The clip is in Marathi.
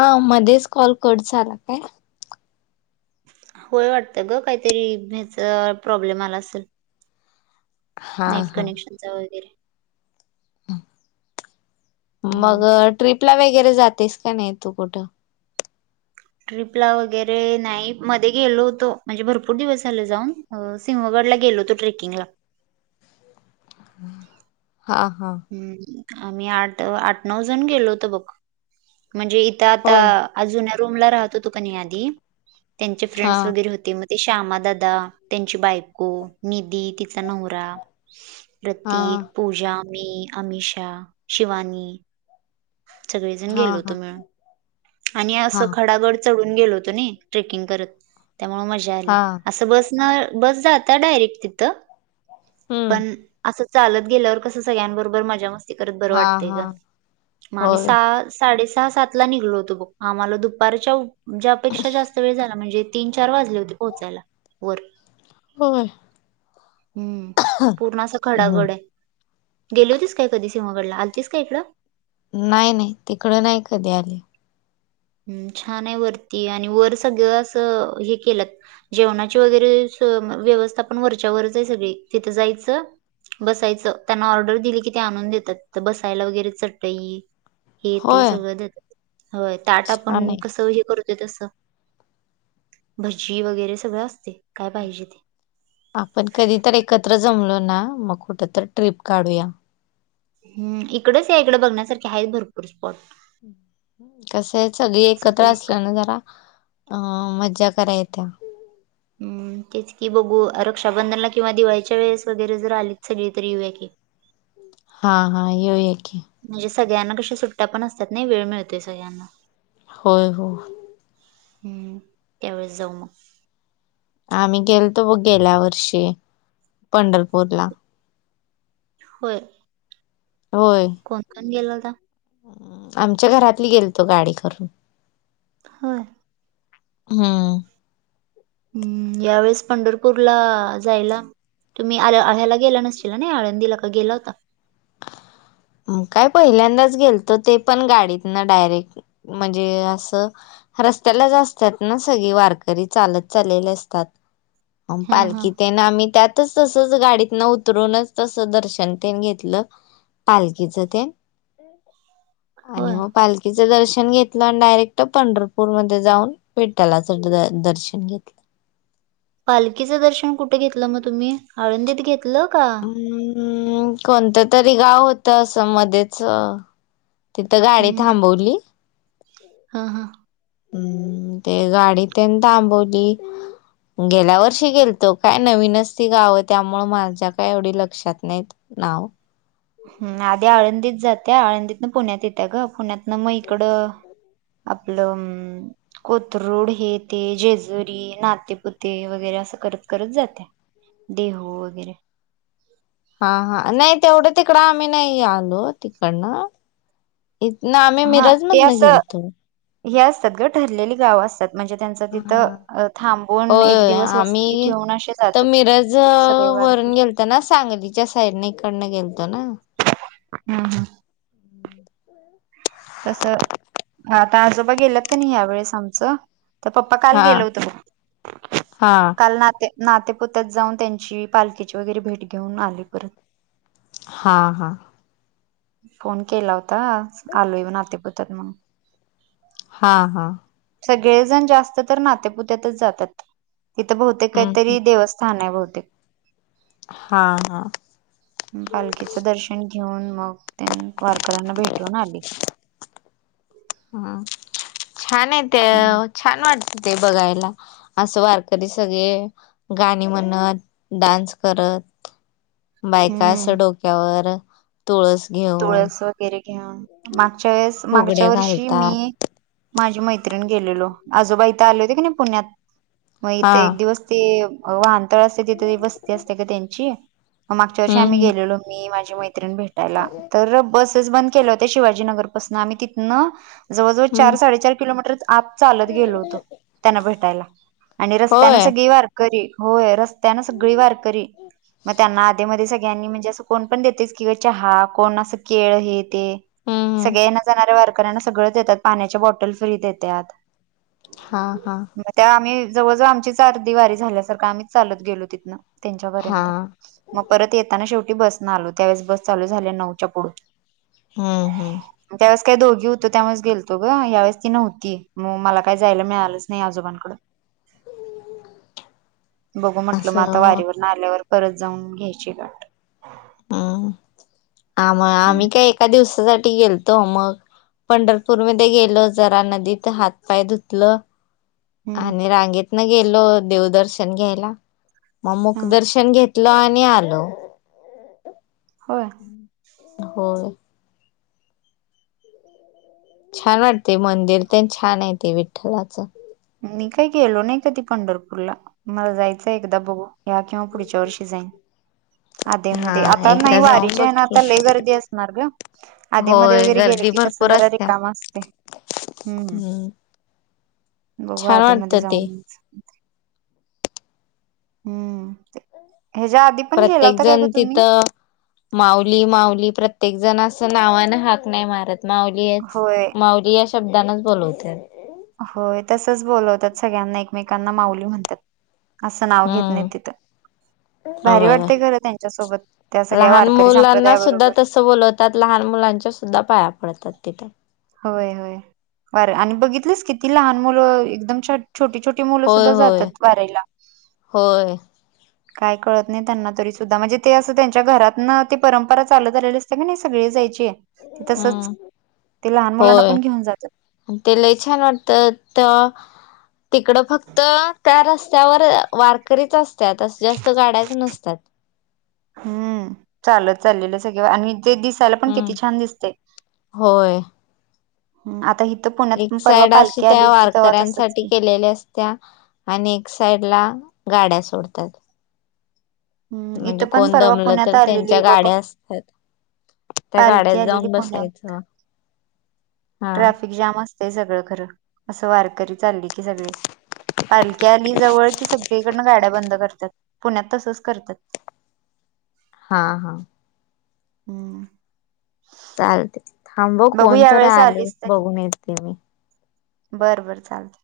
अ मध्येच कॉल कट झाला काय? होय वाटतं ग, काहीतरी ह्याचा प्रॉब्लेम आला असेल. हा नेट हा कनेक्शन चा वैगेरे. हम्म मग ट्रीपला वगैरे जातेस का नाही, तू कुठं. ट्रिपला वगैरे नाही मध्ये गेलो होतो. म्हणजे भरपूर दिवस झाले जाऊन. सिंहगडला गेलो होतो ट्रेकिंगला. हा हा! हूं आम्ही आठ, आठ, नऊ जण गेलो होतो बघ म्हणजे इथं आता होय आ जुन्या रूम ला राहत होतो क नि आधी, त्यांचे हा फ्रेंड्स वगैरे होते म. ते श्यामादादा त्यांची बायको, निधी तिचा नवरा. हा प्रतीक, पूजा, मी अमिषा, शिवानी. सगळेजण हा गेलो होतो हा मिळून आणि हा असं खडागड चडून गेलो होतो नही ट्रेकींग करत, त्यामुळ मजा आली हा अस बस न बस जाता डायरेट तिथ हम्म पण अस चालत गेल्यावर कसं सगळ्यांबरोबर मजा मस्ती करत बरं हा वाटतंय हा ग. म आम्ही होय सहा, साडे सहा, सात ला निघलो होतो बघ आम्हाला दुपारच्या ज्या पेक्षा जास्त वेळ झाला म्हणजे तीन, चार, वाजले होते पोहचायला वर. हो! हूं पूर्ण अस हम्म खडागड आहे. गेली होतीस काय कधी सिहंगडला आलतीस का इकंड? नाही, नाही तिकडं नाही कधी आली. हं छान आहे वरती आणि वर सगळं अस हे केलंत. जेवणाची वगैरे व्यवस्था पन वरच्या वरच आहे सगळी तिथं जायचं. बसायचं त्यांना ऑर्डर दिली की ते आणून देतात तीत बसायला वगैरे चटई हे ते होय सगळं देतात होय ताट छान पण आहे कस हे करु ते तस भजी वगैरे सगळं असतेय काय पाहिजे ते. आपण कधी तर एकत्र जमलो ना, म कुठ तर ट्रिप काढूया? हं इकडच यां इकड बघण्यासारखे आहेत भरपूर स्पॉट. कस आहे सगळी एकत्र सगळे एक- असल्या ना जरा. अ मज्जा करायेता हं तेच कि बघू रक्षाबंधनला, किंवा दिवाळीच्या वेळेस, वगैरे जर आलीत सगळी तर यू यां की. हां हां युया कीं. म्हणजे सगळ्यांना कशा सुट्ट्या पण असतात नही वेळ मिळतोय सगळ्यांना. होय हो! हूं त्यावेळे स जाऊ म. आम्ही गेलोतो बघ गेल्या वर्षी पंढरपूरला. होय! होय! कोण कोण गेल होता. आमच्या घरातली गेलतो गाडी करून. हय. हा. हम्म यावेेळेस पंढरपूरला जायला तुम्ही आ आळ्याला गेला नस. नाही आळ दिला का गेला होता. काय पहिल्यांदाच गेलत ते पण गाडीत ना डायरेक्ट म्हणजे असं. रस्त्याला जा असतात ना सगळी वारकरी चालत चाललेले असतात हा हा पालखी ते. आम्ही त्यातच तसच गाडीतन उतरूनच तस दर्शन घेतलं. पालखीच ते आणि होय मग पाल. तिचं दर्शन घेतलं आणि डायरेक्ट पंढरपूर मध्ये जाऊन विेठलाचं द दर्शन घेतलं. पालखीचं दर्शन कुठे घेतलं मग तुम्ही आळंदीत घेतलं का? हम् कोणतं तरी गाव होतं असं मध्येच. तिथं गाडी थांबवली. हां हां. हम्म ते गाडी तेनी थांबवली. गेल्या वर्षी गेलतो काय नवीनच ती गावं त्यामुळे माझ्या काय एवढी लक्षात नाहीत. नाव. हम् आधी आळंदीत जात्या आळंदीतन पुण्यात येत्या ग पुण्यातन मग इकडं. आपपल. कोथरूड हे ते जेजुरी नातेपुते वगैरे असं करत करत जाते. देहू वगैरे. हा हा नाही तेवढं तिकडं आम्ही नाही आलो तिकडनं. इथ ना आम्ही हा ते मिरजमधन असं गेलतो. हे असतात ग ठरलेली गाव असतात. म्हणजे त्यांच हा तिथं थांबून होय एक होय दिवस वस्ती आम्ही ठेवून असे जातात. तर मिरज सगळे वारकरी वरून गेलतो ना सांगलीच्या साईडकडनं गेलतो ना. हम् हम्. तस आता आजोबा गेलेत का नाही यावेेळेस आमचं. तर पप्पा काल हा गेल होतं म हा काल नाते. नाते पोत्यात जाऊन त्यांची पालखीची वगैरे भेट घेऊन आले परत. हां हां. फोन केला होता आलोयव नातेपुतात मग. हा हा. सगळेजण जास्त तर नातेपुत्यातच जातात. तिथं बहुतेक हम्म काहीतरी देवस्थान आहे बहुतेक. हां हां. पालखीचं दर्शन घेऊन मग त्यां वारकऱ्यांना भेटून आले. हम् छान आहे ते हम्म छान वाटत ते बघायला. असं वारकरी सगळे गाणी म्हणत डान्स करत. हम्म. बायकास डोक्यावर तुळस घेऊन. तुळस वगैरे घे मागच्या वेळेस मागच्या फुगडे वर्षी घालतात मी. माझी मैत्रिण गेलेलो आजोबाईथ आले होते की नाही पुण्यात मग हा इथे एक दिवस. ते वाहनतळ असते तिथे वस्ती असते का त्यांची मग मागच्या वर्षी हम्म आम्ही हम्म गेलेलो. मी माझी मैत्रण भेटायला तर बसेस बंद. के होत शिवाजीनगर पासून आम्ही तिथन. जवळजवळ चार हम्म साडेचार किलोमीटर आत चालत गेलो होतो. त्यांना भेटायला आणि रस्त्यान होय सगळी वार होय रस्त्या ना सगळी वारकरी मग त्यांना आधे म सनी म्हणजे अस कोण पण देतेस की चहा कोण असं केळ आहेत. हम्म सगळ्या ये न जाणाऱ्या वारकऱ्यांना सगळ देतात पाण्याच्या बॉटल फ्री देतात. हां हां. मग त्या आम्ही जवळजव आमची चार दिव वारी झाल्यासारखं आम्हीच लत गलो तिनं. [unintelligible] हा त्यांच्यापर्यंत मग परत येताना शेवटी बस न आलो त्यावेेळेस बस चालू झाल्या नऊच्या पुढून हा हम [unintelligible] त्यावेळेस काही दोघी होतो त्यावेळेस गेलतो ग यावेळेस ती नव्हती मग मला काय जायला मिळालंच नाही आजोबां [unintelligible] हम् [unintelligible] बघू म्हटलं मग आता वारीवर न आल्यावर परत जाऊन घ्यायची गट [unintelligible] हम्म आम हम्म आम्ही काय एका दिवसासाठी गेलतो मग [unintelligible] पंढरपूरमध्येध्ये गेलो जरा नदीत हातपाय धुतलं [unintelligible] हम्म आणि रांगेत ना गेलो देवदर्शन घ्यायला मग हा मुक दर्शन घेत [unintelligible] इटलं आणि आलू [unintelligible] हो [unintelligible] होर [unintelligible] छान वाटते मंदिर प छान आहे ते विठ्ठलाचं [unintelligible] मी काय गेलो नाही काधी पंढरपूरला [unintelligible] मला जायचं एकदा बघू या्या किंवा पुढच्या वर्षी जाईन [unintelligible] आधे हा मध्ये आता नाही एकदा जाऊन वारीच्या बघ आहे ना की आता लई गर्दी असणार ग आधेमध्ये होय वगैरे गेले गर्दी की कस जरा र काम असते [unintelligible] तर [unintelligible] बघू आधीमध्येध्ये ते जाऊन [unintelligible] हम्म ते हजादी [unintelligible] प्रत्येक जण तिथं [unintelligible] माऊली माऊली प्रत्येक जण अस नावान हाक नाही मारत माऊली होय [unintelligible] माउली या शब्दनाच बोलवते [unintelligible] होय तसच बोलवतात सगळ्यांना एकमेकांना माऊली म्हणतात [unintelligible] असं नाव घेत नाही हम्म तिथं [unintelligible] भारी होय वाटते खर त्यांच्यासोबत त्या सगळ्या वारकरी संप्रदायाबरोबर [unintelligible] बवतात लहान मुलांच्या सुद्धा पाया पडतात तिथे [unintelligible] होय होय बर आणि बघितलेस किती लहान मुलं एकदम छ छोटी छोटी [unintelligible] मुलं होय सुद्धा जात होय वाारयला [unintelligible] होय [unintelligible] काय कळत नाही त्यांना तरी सुद्धा म्हणजे ते असं त्यांच्या घरात ना ती परंपरा चालत आलेली [unintelligible] सग नाही सगळे जायचे आहे ते तसंच हम्म ते लहान मुलांना होय पण घेऊन जात [unintelligible] ते लय छान वाटत तर [unintelligible] तिकडं फक्त त्या रस्त्यावर वारकरीच असतात असं जास्त गाड्याच नसतात हम्म चाल चाललेलं सगळ आणि जे दिस हम्म. होय [unintelligible] आ [unintelligible] एक साइड अशी त्या वारकऱ्यांसाठी की केलेली असते [unintelligible] त्या आणि एक साइड ला गाड्या सोडतात [unintelligible] हम्म म्हणजे इथं पण कोण परवा दमलं पुण्यात तर आलेली त्यांच्या बाबा गाड्या असतात [unintelligible] त्या गाड्यात पालखी आलेली जाऊन पुण्यात बसायचं [unintelligible] हा ट्रॅफिक जाम असतेय सगळं खरं असं वारकरी चालली की सगळे [unintelligible] पालखी आली जवळ की सगळीकडन गाड्या बंद करतात पुण्यात तसंच करतात [unintelligible] हा हा [unintelligible] हम [unintelligible] चालतय,, थांब हं बघू कोणतर यावेेळेस आलय,, आलीस बघून येते मी. [unintelligible] बरं बरं चालतय. [unintelligible]